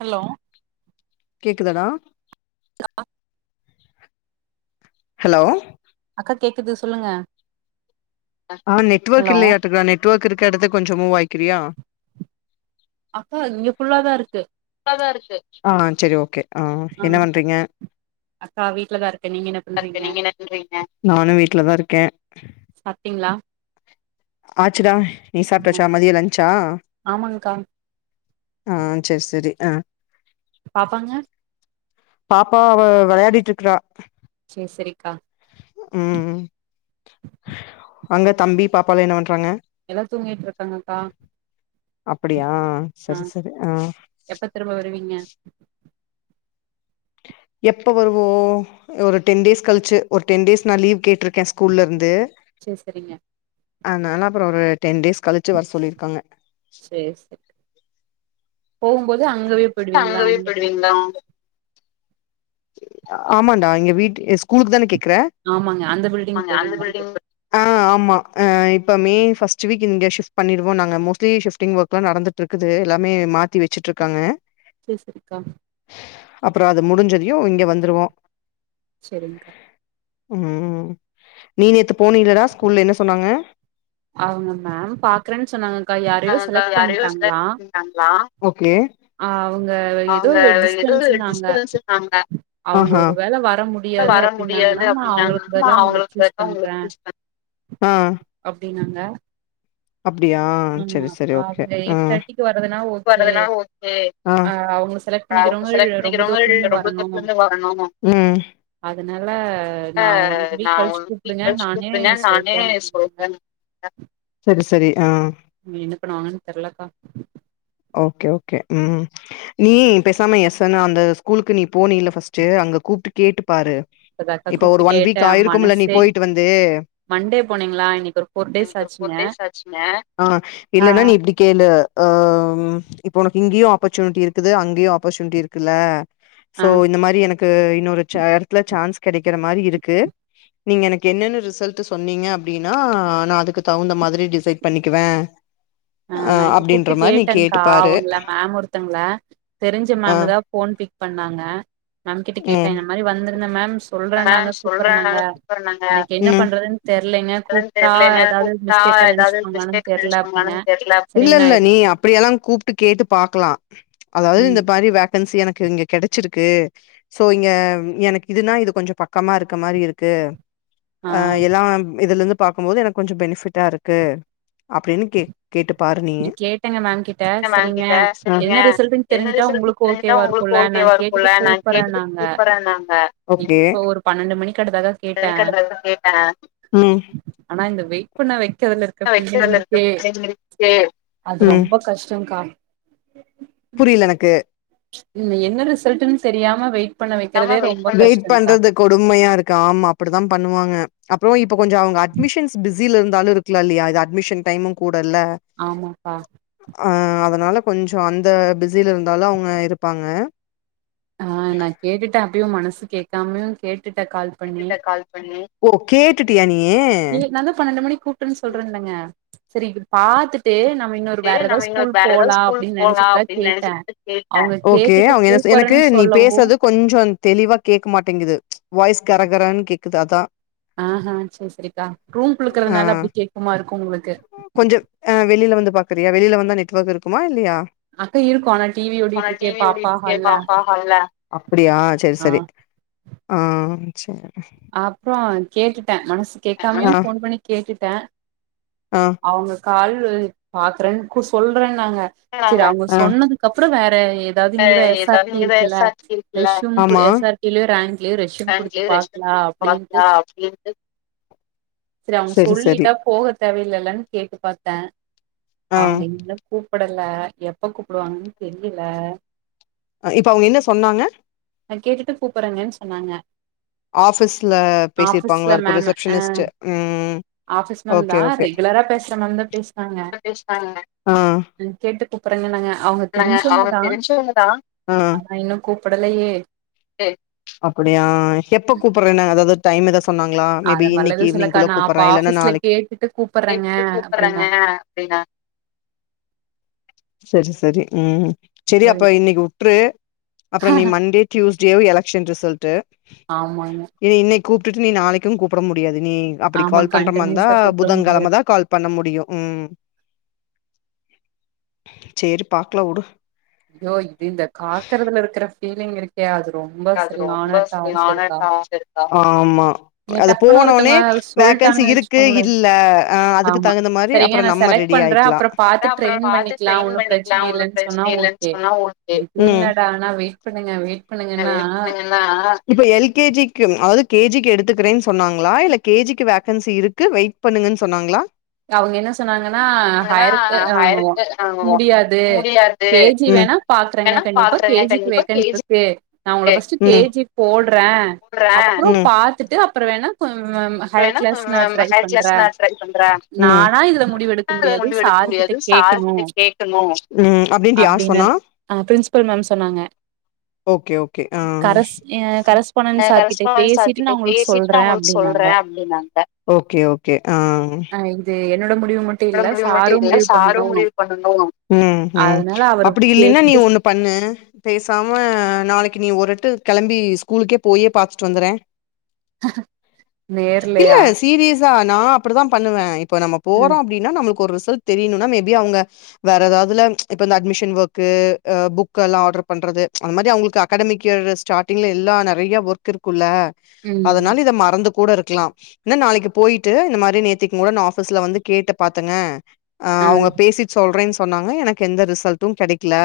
Hello கேக்குதாடா hello அக்கா கேக்குது சொல்லுங்க ஆ நெட் ஹலோ இல்லயாட் இருக்குது நெட்ர் ஒர்க் இருக்க இடத்துக் கொஞ்சோ மூவ் ஆய்க்றியா அக்கா இங்க ஃபுல்லாதா இருக்கு ஆ செரி ஓகே ஆ என்ன பண்றீங்க வீட்லதான் இருக்கன் நீங்க என்ன பண் நானும் வீட்ல தான் இருக்கேன் சாப்டிங்களா ஆச்சுடா நீ ஆ சாப்ட்டச்சா மதியம் லன்ச்சா ஆமாங்க்கா ஆ செரி செரி ஆ பாப்பாங்க பாப்பா அவ வெளயாடிட்டு இருக்கறா செரி செரிக்கா ம் அங்க தம்பி பாப்பாலாம் என்ன பண்றாங்க எல்லா தூங்கிட்டு இருக்காங்கக்கா அப்படியா செரி செரி ஆ எப்பத் திரும்ப வருவீங்க எப்ப வருவோம் ஒரு டென் டேஸ் கழிச்சு ஒரு டென் டேஸ் நான் லீவ் கேட்டிருக்கேன் ஸ்கூல்ல இருந்து செரி செரிங்க அதனால் அப்புறோம் ஒரு டென் டேஸ் கழிச்சு வர சொல்லிருக்காங்க செரி செரி போமோது அங்கவே போயிடுவீங்களா அங்கவே அந்த பள்ளி போயிடு ஆமாண்டா இங்க வீட்டு ஸ்கூலுக்கு தான கேக்குற ஆமாங்க அந்த பில்டிங் பாப்பாங்க அந்த போயிடுவீங்களான்னு பில்டிங் கேட்டே பத் ஆம்மா இப்போ மே ஃபஸ்ட் வீக் இங்க ஷிஃட் பண்ணிடுவோம் நாங்க மோஸ்ட்லி ஷிப்டிங் ஒர்க்லாம் நடந்துட்டு இருக்குது எல்லாமே மாத்தி வெச்சுட்டு இருக்காங்க செரி செரிக்கா அப்புறோம் அது முடிஞ்சதையும் இங்க வந்துருவோம் செரிங்க்கா ம் நீ நேத்து போனிலடா ஸ்கூல்ல என்ன சொன்னாங்க அவங்க மேம் பாக்குறேன்னு சொன்னாங்கக்கா யாரையோ செலக்ட் பண்ட்டாங்களா ஓகே ஆ அவங்க ஏதோ அவுங்க ஏதோ டிஸ்டன்ஸ்னாங்க டிஸ்டன்ஸ் இருக்காங்க அவங்க ஒரு வேள வர முடியாது வர முடியாது அப்டின்னாங்கன்னா நா அவங்களுக்கு அப்டின்னாங்க பதிலா உங்கள அவுங்களுக்கு சூஸ் எதோ பண்றே [inaudible] ஆ அப்டின்னாங்க அப்டியா ம் செரி செரி அவங்க ஓகே ஆ எயிட் [inaudible] தேர்ட்டிக்கு வர்றதுனா [inaudible] ஓகே அ அவங்க செலக்ட் பண்ணிக்கிறவங்க ரொம்ப தூரத்துல இருந்து வரணு வரனும் அதனால நா ஆ ஒன் நா வீக் கழிச்சு கூப்டுங்க நானே [unintelligible] நானு சொல்றே அப்டின்னாங்க சொல்றேன் செரி செரி ஆ நீ என்ன பண்ணுவாங்கன்னு தெர்லக்கா ஓகே ஓகே ம் நீ பெசாம யசன் அந்த ஸ்கூலுக்கு நீ போனில பஸ்ட்டு அங்க கூப்ட்டு கேட்டுப்பாரு இப்பதாக்கா இப்ப ஒரு கூப்ட்டு ஒன் வீக் கேட்டே ஆயிருக்கும்ல நீ மனசே போயிட்டு வந்து மண்டே போனீங்களா இன்னைக்கு ஒரு ஃபோர் டேஸ் எனக்கு ஒரு ஆச்சுங்க ஃபோர் டேஸ் ஆச்சுங்க ஆ ஆ இல்லனா நீ இப்டி கேளு ஆ இப்போ உனக்கு இங்கயும் ஆப்பர்ச்சுனிட்டி இருக்குது அங்கேயும் ஆப்பர்ச்சுனிட்டி இருக்குல்ல ஆ சோ இந்த மாரி எனக்கு இன்னொரு இடத்துல சான்ஸ் கடைக்கிற மாரி இருக்கு நீங்க எனக்கு என்னென்னு ரிசல்ட் சொன்னீங்க அப்பிடின்னா நா அதுக்கு தகுந்த மாரி டிசைட் பண்ணிக்குவேன் அ அப்பிடின்ற மாரி நீ கேட் ஆ அவுங்கள மேம் ஒருத்தங்கள தெரிஞ்ச ஆ மேம்தான் ஃபோன் பிக் பண்ணாங்க மேம்கிட்ட கேட்டேன் இந்த மாரி வந்திருந்தன் மேம் சொல்றேன்னாங்க ம் கூப்பறேன்னாங்க எனக்கு என்ன பண்றதுன்னு தெர்லைங்க கூப்ட்டா ஏதாவது தா மிஸ்டேக்கா எதாவது நெனச்சுப்பாங்களான்னு மிஸ்டேக் தெர்ல இருந்துச்சுங்களானு அப்டின்னே தெர்ல சரி இல்ல நா இல்ல எது நீ அப்பிடியெல்லா கூப்ட்டு கேட்டு பாக்லா அதாது ம் இந்த மாரி வேக்கன்சி எனக்கு இங்க கெடைச்சிருக்கு சோ இங்க எனக் இதுனா இது கொஞ்சோ பக் கமா இருக்க மாரி இருக்கு ஆ எல்லா இதுலந்து பாக்கும்போது எனக்கு கொஞ்சோ பெனிஃபிட்டா இருக்கு அப்டின்னு கேட் கேட்டு பா பாரு நீ கேட்டேங்க மேம் கிட்ட சரிங்க என்ன ஆ ரிசல்ட்ன்னு தெரிஞ்சுட்டா உங்களுக்கு இருந்தா ஓகேவா உங்களுக்கு இருக்குல்ல நா ஓகேவா இருக்குல்ல கேட்டுட்டு நா கேட்டுட்டு கூப்பறேன்னாங்க கூப்புர்றேன்னாங்க இப்போ ஒரு பன்னெண்டு மணிக்கு அடுத்ததாக்கா கேட்டே ம் ஆனா இந்த வெயிட் பண்ண வைக்கறதுலரு [inaudible] அது ம் ரொம்ப கஷ்டோங் கா புரில எனக்கு இதுல என்ன ரிசல்ட்டுனு தெரியாம வெயிட் பண்ண வைக்கிறதே ரொம்ப வெயிட் கஷ்டங்கா பண்றது கொடுமையா இருக்கு ஆமா அப்டித்தா பண்ணுவாங்க அப்றோ இப்ப கொஞ்சோ அவங்க அட்மிஷன்ஸ் பிஸ் ஸில இருந்தாலு இருக்லா இல்லயா அது அட்மிஷன் டைமு கூட இல்ல ஆமாங் க்கா ஆ அதனால கொஞ்சோ அந்த பிஸில இருந்தாலு அவுங்க இருப்பாங்க ஆ நா கேட்டுட்டே அப்பயு மனசு கேக்காமயு கேட்டுட்டே கால் பண்ணி டுட்டே கால் பண்ணியே ஏ நா தா பன்னெண்டு மணிக் கூப் புட்றே சொல்றேல்லங்க சேரி இது பாத்து ட்டு நம்ம இன்னொரு வேற எதாது நம்ம இன்னொரு ஸ்கூல் வேற ஏதாவது போலா ஸ்கூல் அப்டின் போலா நெனைச்சிட்டு தா அப்டின்னு கேட்டே அவுங்க கேட்டுட்டு கூப்பர்றே க்கு நீ பேசறது கொஞ்சோ தெளிவா கேக்க மாட்டேங்குது வாய்ஸ் கரகரன் கேக்குது அதா ஆ ஹ சேரி சரிக்கா ரூம் குள்ள ஆ இருக்கறதுனால அப்டி கேக்குமா இருக்கு உங்குளுக்கு கொஞ்சோ அ வெளில வந்து பாக்குறியா வெளில வந்தா நெட்ஒர்க் இருக்குமா இல்லியா அக்கா இருக்கு ஆனா டிவி ஓடிட்டு இருக்கே பாப்பா ஹால்ல அப்பிடியா செரி ஆ செரி ஆ ஆ செர் அப்றோ கேட்டுட்டே மனசு கேக்காமயு ஆ ஃபோன் பண்ணி கேட்டுட்டே ஆ அவுங்க கால் வ பாக்குறன் கூ சொல்றேன்னாங்க செரி ஆ அவுங்க ஆ சொன்னதுக்கப்றோ வேற எதாது இங்கதா எஸ் ஆர் ஏதாவது டி இங்கதா இருக்குல்ல எஸ் ஆர் டி இருக்குல்ல ரெஷ்ஷும் ஆமா எஸ் ஆர்டி லியோ ரேங்கிலியோ ரெஷ்யும் குடுத்து பேங்க்லயே ரெஸ்ட் பாக்லா குடுத்து பாக்லா அப்டின்ட்டு செரி அவுங்க சொல்லிட்டா போக தேவ இல்லைலன் கேட்டு பாத்தே ஆ அவுங்க இன்னு கூப்படல எப்ப கூப்டுவாங்கன் தெரில அ இப்ப அவுங்க என்ன சொன்னாங்க நா கேட்டுட்டு கூப்பர்றங்கன் சொன்னாங்க ஆஃபீஸ்ல ஆபீஸ்ல பேசிருப்பாங்களாருக்கு ரிசப்ஷனிஸ்ட்டு ம் ஆஃபிஸ்லந்தா ஓகே ஓகே ரெகுலரா பேசுற மாரி தா பேஸ்னாங்க பேசுனாங்க ஆ கேட்டு கூப்புர்றங்க இன்னங்க அவங்க நாங்க அவங்க தெரிஞ்சவங்கதா தெரிஞ்சவங்கதா ஆ ஆனா இன்னு கூப்படலையே அப்படியா எப்ப கூப்பர்றன்னாங்க எதாது டைம் எதாது சொ சொன்னாங்ளா மேபி அத மாரிலா இன்னக்கி எதுவு சொல்லக்கா ஈவினிங்குள்ள நா அப்ப கூப்பர்றே இல்லன்னா ஆஃபீஸ்ல நாளைக்கு கேட்டுட்டு கூப்பட்றேங்க அப்டின்னாங்க செரி செரி ம் செரி ஐயோ அப்ப இன்னைக்கு உட்ரு அப்றோ நீ மண்டே டியூஸ்டேவு எலெக்க்ஷன் ரிசல்ட்டு ஆமாங்க ஏ இன்னைக்கு கூப்ட்டுட்டு நீ நாளைக்கு கூப்ட முடியாது நீ அப்டி ஆமா கால் பண்ற மாருந்தா கண்டினியூஸா கூப்ட புதன்கெழம முடியாது தா கால் பண்ண முடியு ம் சேரி பாக்கலா வுடு ஐயோ இது இந்த காக்குறதுல இருக்கற ஃபீலிங் இருக் கே அது ரொம்ப அது ரொம்ப சரியானா சரியான டார்ச்சருக்கா டார்ச்சர்க்கா ஆமா நீங்க அது டக்குன்னு ஒருத்தங்க போனோனே ச் வேக்கன்சி சொல்ட்டாங்க இருக்கு வெச்சுக்கோங்களே இல்ல அ அதுக்கு ஆமா தகுந்த மாரி சரிங்க அப்புறோ நா நம்ம செலக்ட் ரெடி பண்றே ஆயிக்கலா அப்புறொ பாத்து அதா அப்புறோ ட்ரெயின் பாத்து பண்ணிக்குலா ட்ரெயின் ஒன்னு பண்ணிக்கலா பிரச்சன ஒன்னு இல்லன்னு சொன்னா பிரச்சன இல்லன்னு ஓகே சொன்னா ஓகே இது ம் என்னடா னா வெயிட் பண்ணுங்க வெயிட் பண்ணுங்கன்னா வெயிட் பண்ணீங்கன்னா இப்ப எல்கேஜிக்கு அதாது கேஜிக்கு எடுத்துக்கறேன் சொன்னாங்களா இல்ல கேஜிக்கு வேகன்சி இருக்கு வெயிட் பண்ணுங்கன்னு சொன்னாங்களா அவங்க என்ன சொன்னாங்கன்னா ஆனா ஹையர்கு ஆ ஹயருக்கு முடியாது முடியாது கேஜி ம் வேணா பாக்குறேங்க வேணா கண்டிப்பா பாக்குறேங்க கேஜிக்கு கண்டிப்பா வேக்கண் கே ஜி இருக் கு நா உங்கள ஃபஸ்ட்டு க்கு கேஜி போடுறே அப்புறோ போட்றே பாத்துட்டு அப்புறோ வேணா ஹையர் வேணா கிளாஸ் நா ம் ட்ரை ஹையர் க்ளாஸ் பண்றே மார் ட்ரை பண்ற நானா இதுல முடிவெடுக்க டரக்டா அத முடியாது கொண்டு எடுக்க சார் கிட்ட முடியாது சார் கேக்கணு கிட்ட கேக்கணு ம் அப்டின்ட்டு யார் சொன்னா அங்க ப்ரின்சிபல் மேம் சொன்னாங்க ஓகே ஓகே ஆ கரஸ் அ நா கரஸ்பாண்டன் சார் கிட்ட கரஸ்பாண்டட் சார் பேசிட்டு கிட்ட நா உங்களுக்கு பேசிட்டு நா சொல்றே உங்களுக்கு அப்டின்னாங்க சொல்றே [unintelligible] மேம்ட ஓகே ஓகே ஆ அ இது என்னோட முடிவு மட் ஏ முடிவு மட்டு இல்ல சாரு முடிவு பண்ணணு அதனால அவரு அப்டி இல்லன்னா நீ கேட்டுட்டு ஒண்ணு பண்ணு பேசாம நாளைக்கு நீ ஒரு எட்டு கெளம்பி ஸ்கூலுக்கே போயே பாத்துட்டு வந்துறே இல்ல நேர்லயா சீரியஸா நா அப்டித்தா பண்ணுவே இப்ப நம்ம போற் றோ ம் அப்டின்னா நமளுக்கு ஒரு ரிசல்ட் தெரியணுனா மேபி அவுங்க வேற ஏதாவதுல இப்ப இந்த அட்மிஷன் ஒர்க்கு புக் எல்லா ஆர்டர் பண்றது அந்த மாரி அவங்களுக்கு அகாடமிக் இயர்ல ஸ்டார்டிங்கில் எல்லா நெறையா ஒர்க் இருக்குல்ல ம் அதனால இத மறந்து கூட இருக்குலா இன்னா நாளைக்கு போயிட்டு இந்த மாரி நேத்திக்கு கூட நா ஆஃபீஸ்ல வந்து கேட்டு பாத்தங்க ஆ ம் அவங்க பேசிட்டு சொல்றேன் ச் சொன்னாங்க எனக்கு எந்த ரிசல்ட்டு கெடைக்குல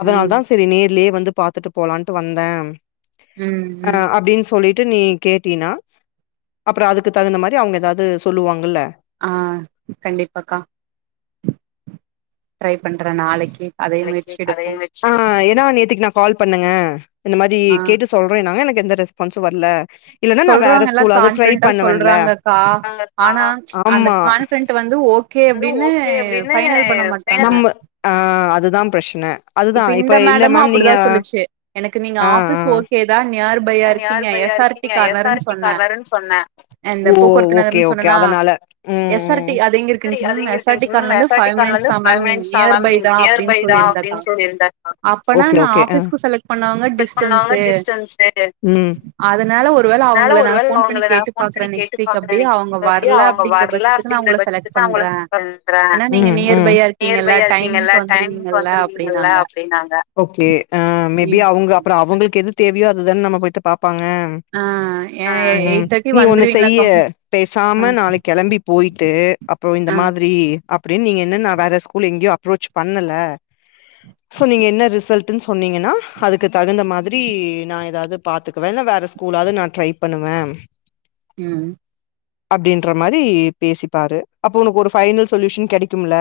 அதனால ம் தா சரி நேர்லயே வந்து பாத்துட்டு போலான்ட்டு வந்தே ம் அ ம் அப்டின்னு சொல்லி ட்டு நீ கேட்டினா அப்புற அதுக்கு தகுந்த மாரி அவங்க ஏதாது சொல்லுவாங்கல்ல ஆ கண்டிப்பாக்கா ட்ரை பண்றே நாளைக்கு அதே முயற்சி எடுப்போ ஆ ஏன்னா நேத்துக்கு நா கால் பண்ணங்க இந்த மாரி ஆ கேட்டு சொல்றேன்னாங்க எனக்கு எந்த ரெஸ்பான்சு வர்ல இல்லனா நா வேற சொல்றவங்க எல்லா ஸ்கூல் ஆது ட்ரை கான்பிடென்டா பண்ணுவேல்ல சொல்றாங்கக்கா ஆனா அந்த ஆமா கான்பிடென்ட் வந்து ஓகே அப்டின்னு ஃபைனல் பண்ண மாட்றாங்க நம்ம ஆ அதுதா பிரச்ன இப்ப இந்த மேடமு அப்படிதா சொல்லுச்சு எனக்கு நீங்க ஆ ஆ ஆஃபிஸ் ஒர்க் ஏதா நியர் பையா நியர் இருக்கீங்க பையா எஸ் ஆர் டி இருக்கீங்க எஸ் ஆர் கார்னர்ன்னு பி சொன்னே கார்ணருன் சொன்னே இந்த ஓ போக்குவரத்து ஓகே நகர்ன்னு ஓகே சொன்னனா அதனால ம் எஸ் ஆர் டி ம் அது எங்க இருக்குன்னுச்சு மேம் எஸ் ஆர் டி கார்னர்ல இருந்து கேண்டி ஃபைவ் மினிட்ஸ் காய்லந்து தா ஃபைவ் மேம் மினிட்ன்ஸ் ஆ நியர் பை மீன் தா நியர் பை அப்டின்னு தா சொல்லிருந்தக்கா அப்டின்னு சொல்லிருந்தே அப்பனா ஓகே நா ஓகே ஆ ஆஃபீஸ்க்கு செலக்ட் பண்ணவங்க டிஸ்டன்ஸ் ம் அதனால ஒருவேள அதனால அவங்கள ஒரு நா வேல ஃபோன் பண்ணி அவங்கள நா கேட்டு ஃபோன் பாக்குறே பண்ணி கேட்டு நெக்ஸ்ட் வீக் பாக்குறே அப்டியே நெஸ்ட் அவங்க டே வரல அவங்க அப்டிங்கிற வர்ல பட்சத்துக்கு நா இந்த உங்கள பஸ்ஸுக்கு செலக்ட் தா அவுங்கள பண்றே சொல்றன் ஏன்னா நீங்க ம் ம் நியர்பையா இருக்கீங்கல்ல நியர்பையா இருக்கீங்க இல்ல டைமிங்க்கு டைமுக்கு வந்துருவீங்கல்ல வந்துருவி ங்களா அப்டின்னாங்க அப்டின்னாங்க ஓகே ஆ மேபி இப் அவுங்க அப்புறம் அவங்களுக்கு எது தேவையோ அதுதான நம்ம போய் ட்டு பாப்பாங்க ஆ ஏ ஆ ம் எயிட் தேர்ட்டி நீ ஒண்ணு வந்துருவீங்களா செய்யி கம்பல் ஆ பேசாம நாளைக் கெளம்பி போயிட்டு அப் போ இந்த ஆ மாதிரி அப்டின்னு நீங்க என்னன்னா வேற ஸ்கூல் எங்கியு அப்ரோச் பண்ணல சோ நீங்க என்ன ரிசல்ட்டுன் சொன்னீங்கன்னா அதுக்கு தகுந்த மாதிரி நா எதாவது பாத்துக்குவன் இல்லனா வேற ஸ்கூல்லாவது நா ட்ரை பண்ணுவன் ம் அப்டின்ற மாரி பேசிப்பாரு அப்ப உனக்கு ஒரு பைனல் சொல்யூஷன் கெடைக்கும் இல்ல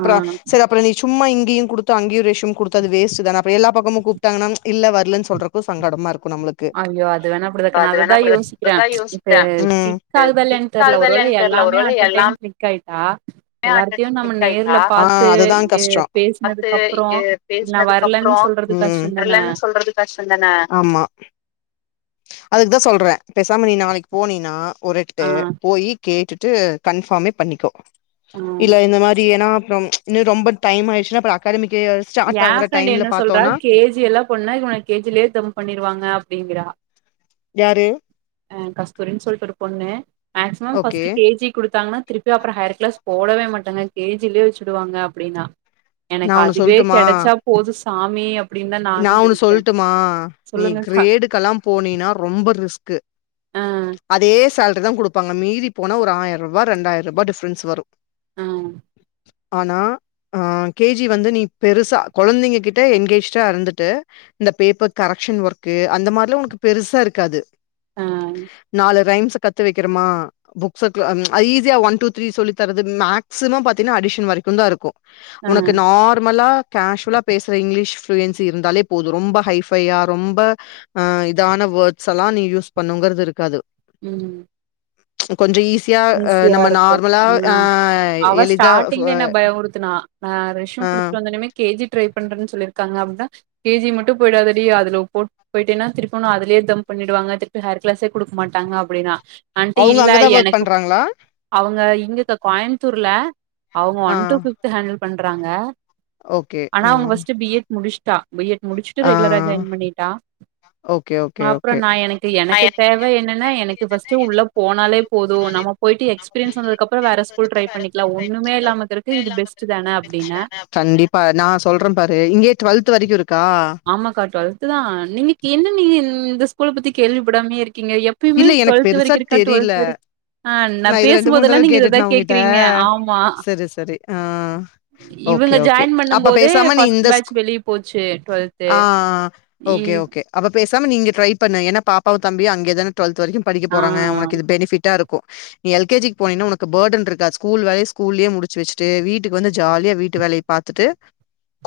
ஆ சரி அப்புறம் நீ சும்மா இங்கியும் குடுத்து அங்கயும் ரேஷன் குடுத்து அது வேஸ்ட்டு தான அப்பறோ எல்லா பக்கமும் கூப்ட்டாங்கன்னா இல்ல வரலன் சொல்றக்கு சங்கடமா இருக்கும் நம்மளுக் கு ஐயோ அது வேணா இப்ப அப்டிதாக்கா நா அது வேணா அததா அப்டிதா இப்ப யோசிக்கிறே அதா இப்ப யோசிக்கிற ம் கிளிக் ஆகுதா டச்சி இல்லயான்னு ஒர்க் தெர்ல ஆகுதா ஒருவேள இல்லையான் தெர்ல எல்லாமே ஒருவேள அட் அ டைம் எல்லாம் கிளிக் ஆயிட்டா ஏன் எல்லார்த்தையு அட்டடைம் நம்ம பிக்ஸ் ஆயிடுதா நேர்ல ஆ பாத்து அதுதா எ கஷ்டம் பாத்து பேசுனதுக்கு அப்றோ ஆ நா பேசனதுக்கு வரலன்னு அப்புறம் சொல்றது ம் கஷ்டோ தான ட்ரலன் சொல்றது கஷ்டோ தான ஆமா அதுக்கு தா சொல்றன் பேசாம நீ நாளைக்கு போனினா ஒரு எட்டு ஆ போயி கேட்டுட்டு கன்ஃபாமே பண்ணிக்கோ ஆ இல்ல இந்த மாரி ஏனா அப்புறம் இன்னும் ரொம்ப டைம் ஆயிருச்சினா அப்றோ அக்காடமிக்கே வர யா ஃப்ரெண்டு என்னா சொல்றா கே ஜி எல்லா கொஞ் நாளைக்கு முன்னாடி கே ஜிலே தம் பண்ணிருவாங்க அப்டிங்கிறா யாரு ஆ கஸ்தூரின் சொல்ட்டு ஒரு பொண்ணு maximum okay first K G குடுத்தாங்கன்னா திருப்பி அப்புறம் ஹையர் கிளாஸ் போடவே மாட்டாங்க கே ஜிலே வச்சிடுவாங்க அப்டின்னா நா எனக்கு ஒன்னு அதுவே சொல்ட்டுமா கெடைச்சா போது சாமி அப்டின் தா நா நானும் ஒன்னு நெனைச்சன் சொல்லுங்கக்கா போனினா ரொம்ப ரிஸ்கு ஆ அதே சேல்ரி தா குடுப்பாங்க மீதி போனா ஒரு ஆயிரரூபா ரெண்டாயிர ரூபா டிஃப்ரன்ஸ் வரும் ம் ஆனா ஆ கே ஜி வந்து நீ பெருசா கொழந்தைங்க கிட்ட என்கேஜிடா இருந்துட்டு இந்த பேப்பர் கரக்ஷன் ஒர்க்கு அந்த மாரிலா ஒனக்கு பெருசா இருக்காது ஆ நாலு ரைம்ஸ் கத்து வைக்கிறமா புக்ஸ குளோ அது ஈஸியா ஒன் டூ த்ரீ சொல்லி தரது மேக்ஸிமம் பாத்தீன்னா அடிஷன் வரைக்கும் தா இருக்கும் ஆ உனக்கு நார்மலா கேஷ்வலா பேசற இங்கிலீஷ் ப்ளூயன்சி இருந்தாலே போதும் ரொம்ப ஹைஃபையா ரொம்ப ஆ இதான வேர்ட்ஸ் எல்லாம் நீ யூஸ் பண்ணுங்கிறது இருக்காது ம் கொஞ்சம் ஈஸியா அ ஈஸியா நம்ம இருக்கும் நார்மலா ஆ அவ எளிதா ஸ்டாட்டிங்ல என்ன பயபுடுத் துனா நா அ ரெஷ்யூம் குடுத்துட்டு வந்த ஒன்னேமே கே ஜி ட்ரை பண்றன் சொல்லிருக்காங்க அப்டின்னா கே ஜி மட்டும் போயிடாதடி அதுல போ போயிட்டேன்னா திருப்பி உன்ன அதுலே தம் பண்ணிடுவாங்க திருப்பி ஹயர் கிளாஸே குடுக்க மாட்டங்க அப்டின்னா அன்ட்டு இல்ல எனக்கு ங்களா அவுங்க இங்கக்கா கோயம்த்தூர்ல அவுங்க ஆ ஒன் டூ ஃபிஃப்த்து ஹேண்டில் பண்றாங்க ஓகே ஆனா ஆ அவுங்க ஃபஸ்ட்டு பி ஏட் முடிஸ்ட்டா பி எட் முடிச்சிட்டு ரெகுலரா ஆ ஜாயின் பண்ணிட்டா ஓகே ஓகே ஓகே அப்புறம் நா எனக்கு அப்றோ நா எனக்கு தேவை எனக்கு என்னான்னா தேவ எனக்கு என்னன்னா ஃபஸ்ட்டு உள்ள எனக்கு வந்து போனாலே உள்ள போதும் போனாலே நம்ம போயிட்டு போதும். நம்ம எக்ஸ்பீரியன்ஸ் போயிட்டு வந்ததுக்கு அப்றோம் எக்ஸ்பீரியன்ஸ் வேற ஸ்கூல் பண்ணதுக்கப்றோ ட்ரை வேற பண்ணிக்கலா ஸ்கூல் ட்ரை ஒண்ணுமே பண்ணிக்கலா இல்லாமக்கறக்கு இது பெஸ்ட்டு தான அப்டின்ன கண்டிப்பா நா சொல்றெ பாரு இங்யே ட்வெல்த்து வரைக்கு இருக்கா ஆமாக்கா ட்வெல்த்து தா நீங்கக் என்ன நீங்க இந்த ஸ்கூல பத்தி கேள்விப்படாமயே இருக்கீங்க எப் பயுமே இல்ல எனக்கு ட்வெல்த்து பெருசா வரைக்கு இருக்கா தெரில ட்வெல்த்து வரை ஆ நா இது ரெண்டு மூணு பேசும்போதல்லா தடவ நீங்க இததா கேட்டுட்டனா உங்கிட்ட கேக்குறீங்க ஆமா சரி சரி ஆ ஓகே இவுங்க ஓகே ஜாயின் பண்ணும் அப்ப போது பேசாம நீ ஃபஸ்ட் இந்த ஸ்கூ பேட்ச் வெளிய போச்சு ட்வெல் ஆ அ ஓகே ஓகே அப்ப பேசாம நீ இங்க ட்ரை பண்னு ஏன்னா பாப்பாவு தம்பியு அங்யேதானே ட்வெல்த்து வரைக்கு படிக்க ஆ. போறாங்க உனக்கு இது பெனிஃபிட்டா இருக்கு எல் கே ஜி‌ க் போனின்னா உனக்கு பர்டன்ருக்கா ஸ்கூல் வேலைய ஸ்கூல்லயே முடுச்சு வச்ட்டு வீட்டுக்கு வந்து ஜாலியா வீட்டு வேலைய பாத்துட்டு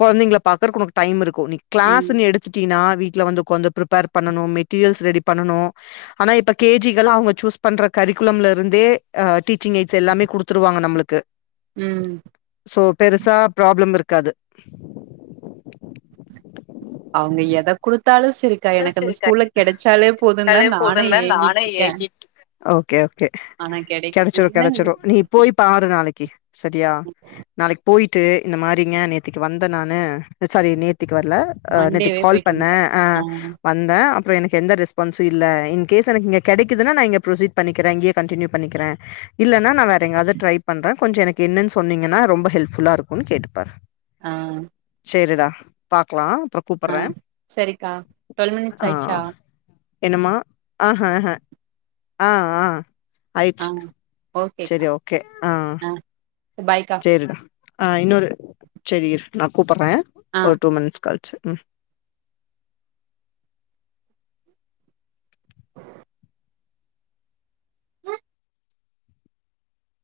கொழந்தைங்ள பாக்குறக்கு உனக்கு டைம் இருக்கு நி ம். க்ளாஸுன் எடுத்துட்டீனா வீட்ல வந்து உக்காந்து ப்ரிப்பேர் பண்ணனு மெட்டீரியல்ஸ் ரெடி பண்ணனு ஆனா இப்ப கே ஜி கல்லா அவுங்க சூஸ் பண்ற கரிக்குலம்லருந்தே அ டீச்சிங் எயிட்ஸ் எல்லாமே குடுத்துருவாங்க நம்ளுக் கு ம் சோ பெருசா ப்ராப்ளம் இருக்காது அவுங்க எத குடுத்தாலு செரி தா எனக்கு அந்த ஸ்கூல்ல கெடச்சாலே போதுன்தா டாலே நானு போதுந்தா நானே ஏங்கிட்ருக்கே ஏங்கிட்டு இருக்கே. ஓகே ஓகே கெடச்சுரு கெடச்சுரு நீ இ போய் பா ரு நாளக்கி செரியா நாளைக் போய் ட்டு இந்த மாரிங்க நேத்திக்கு வந்த நானு சாரி நேத்திக்கு வர்ல அ நேத்திக் மண்டேவே கால் போயிட்டு பண்ணே வந்துட்டேன். ஆ வந்தே அப்றொ எனக்கு எந்த ரெஸ்பான்ஸ்சு இல்ல இன் கேஸ் எனக்கிங்க கெடைக்குதுனா நா இங்க ப்ரொஸிட் பண்ணிக்கிறே இங்யே கண்டின்யூ பண்ணிக்கிறே இல்லன்னா நா வேற எங்காவ்து ட்ரை பண்றே கொஞ்ச எனக்கு என்னன் சொன்னீங்கன்னா ரொம்ப ஹெல்ப்ஃபுல்லா இருக்குன் கேட்டுப்பாரு ஆ சேரிடா பாக்லா அப்றோ அ கூப்பட்றே செரிக்கா ட்வெல் மினிட்ஸ் ஆயிட்ச்சா என்னம்மா ஆஹ ஆஹ ஆ ஆ ஆ ஆயிட்ச்சு ஓகேக்கா செரி ஓகே ஆ பாய்க்கா சேரிடா ஆ இன்னொரு சேரி இரு நா கூப்புர்றே ஆ ஒரு டூ மினிட்ஸ் கழிச்சு ம்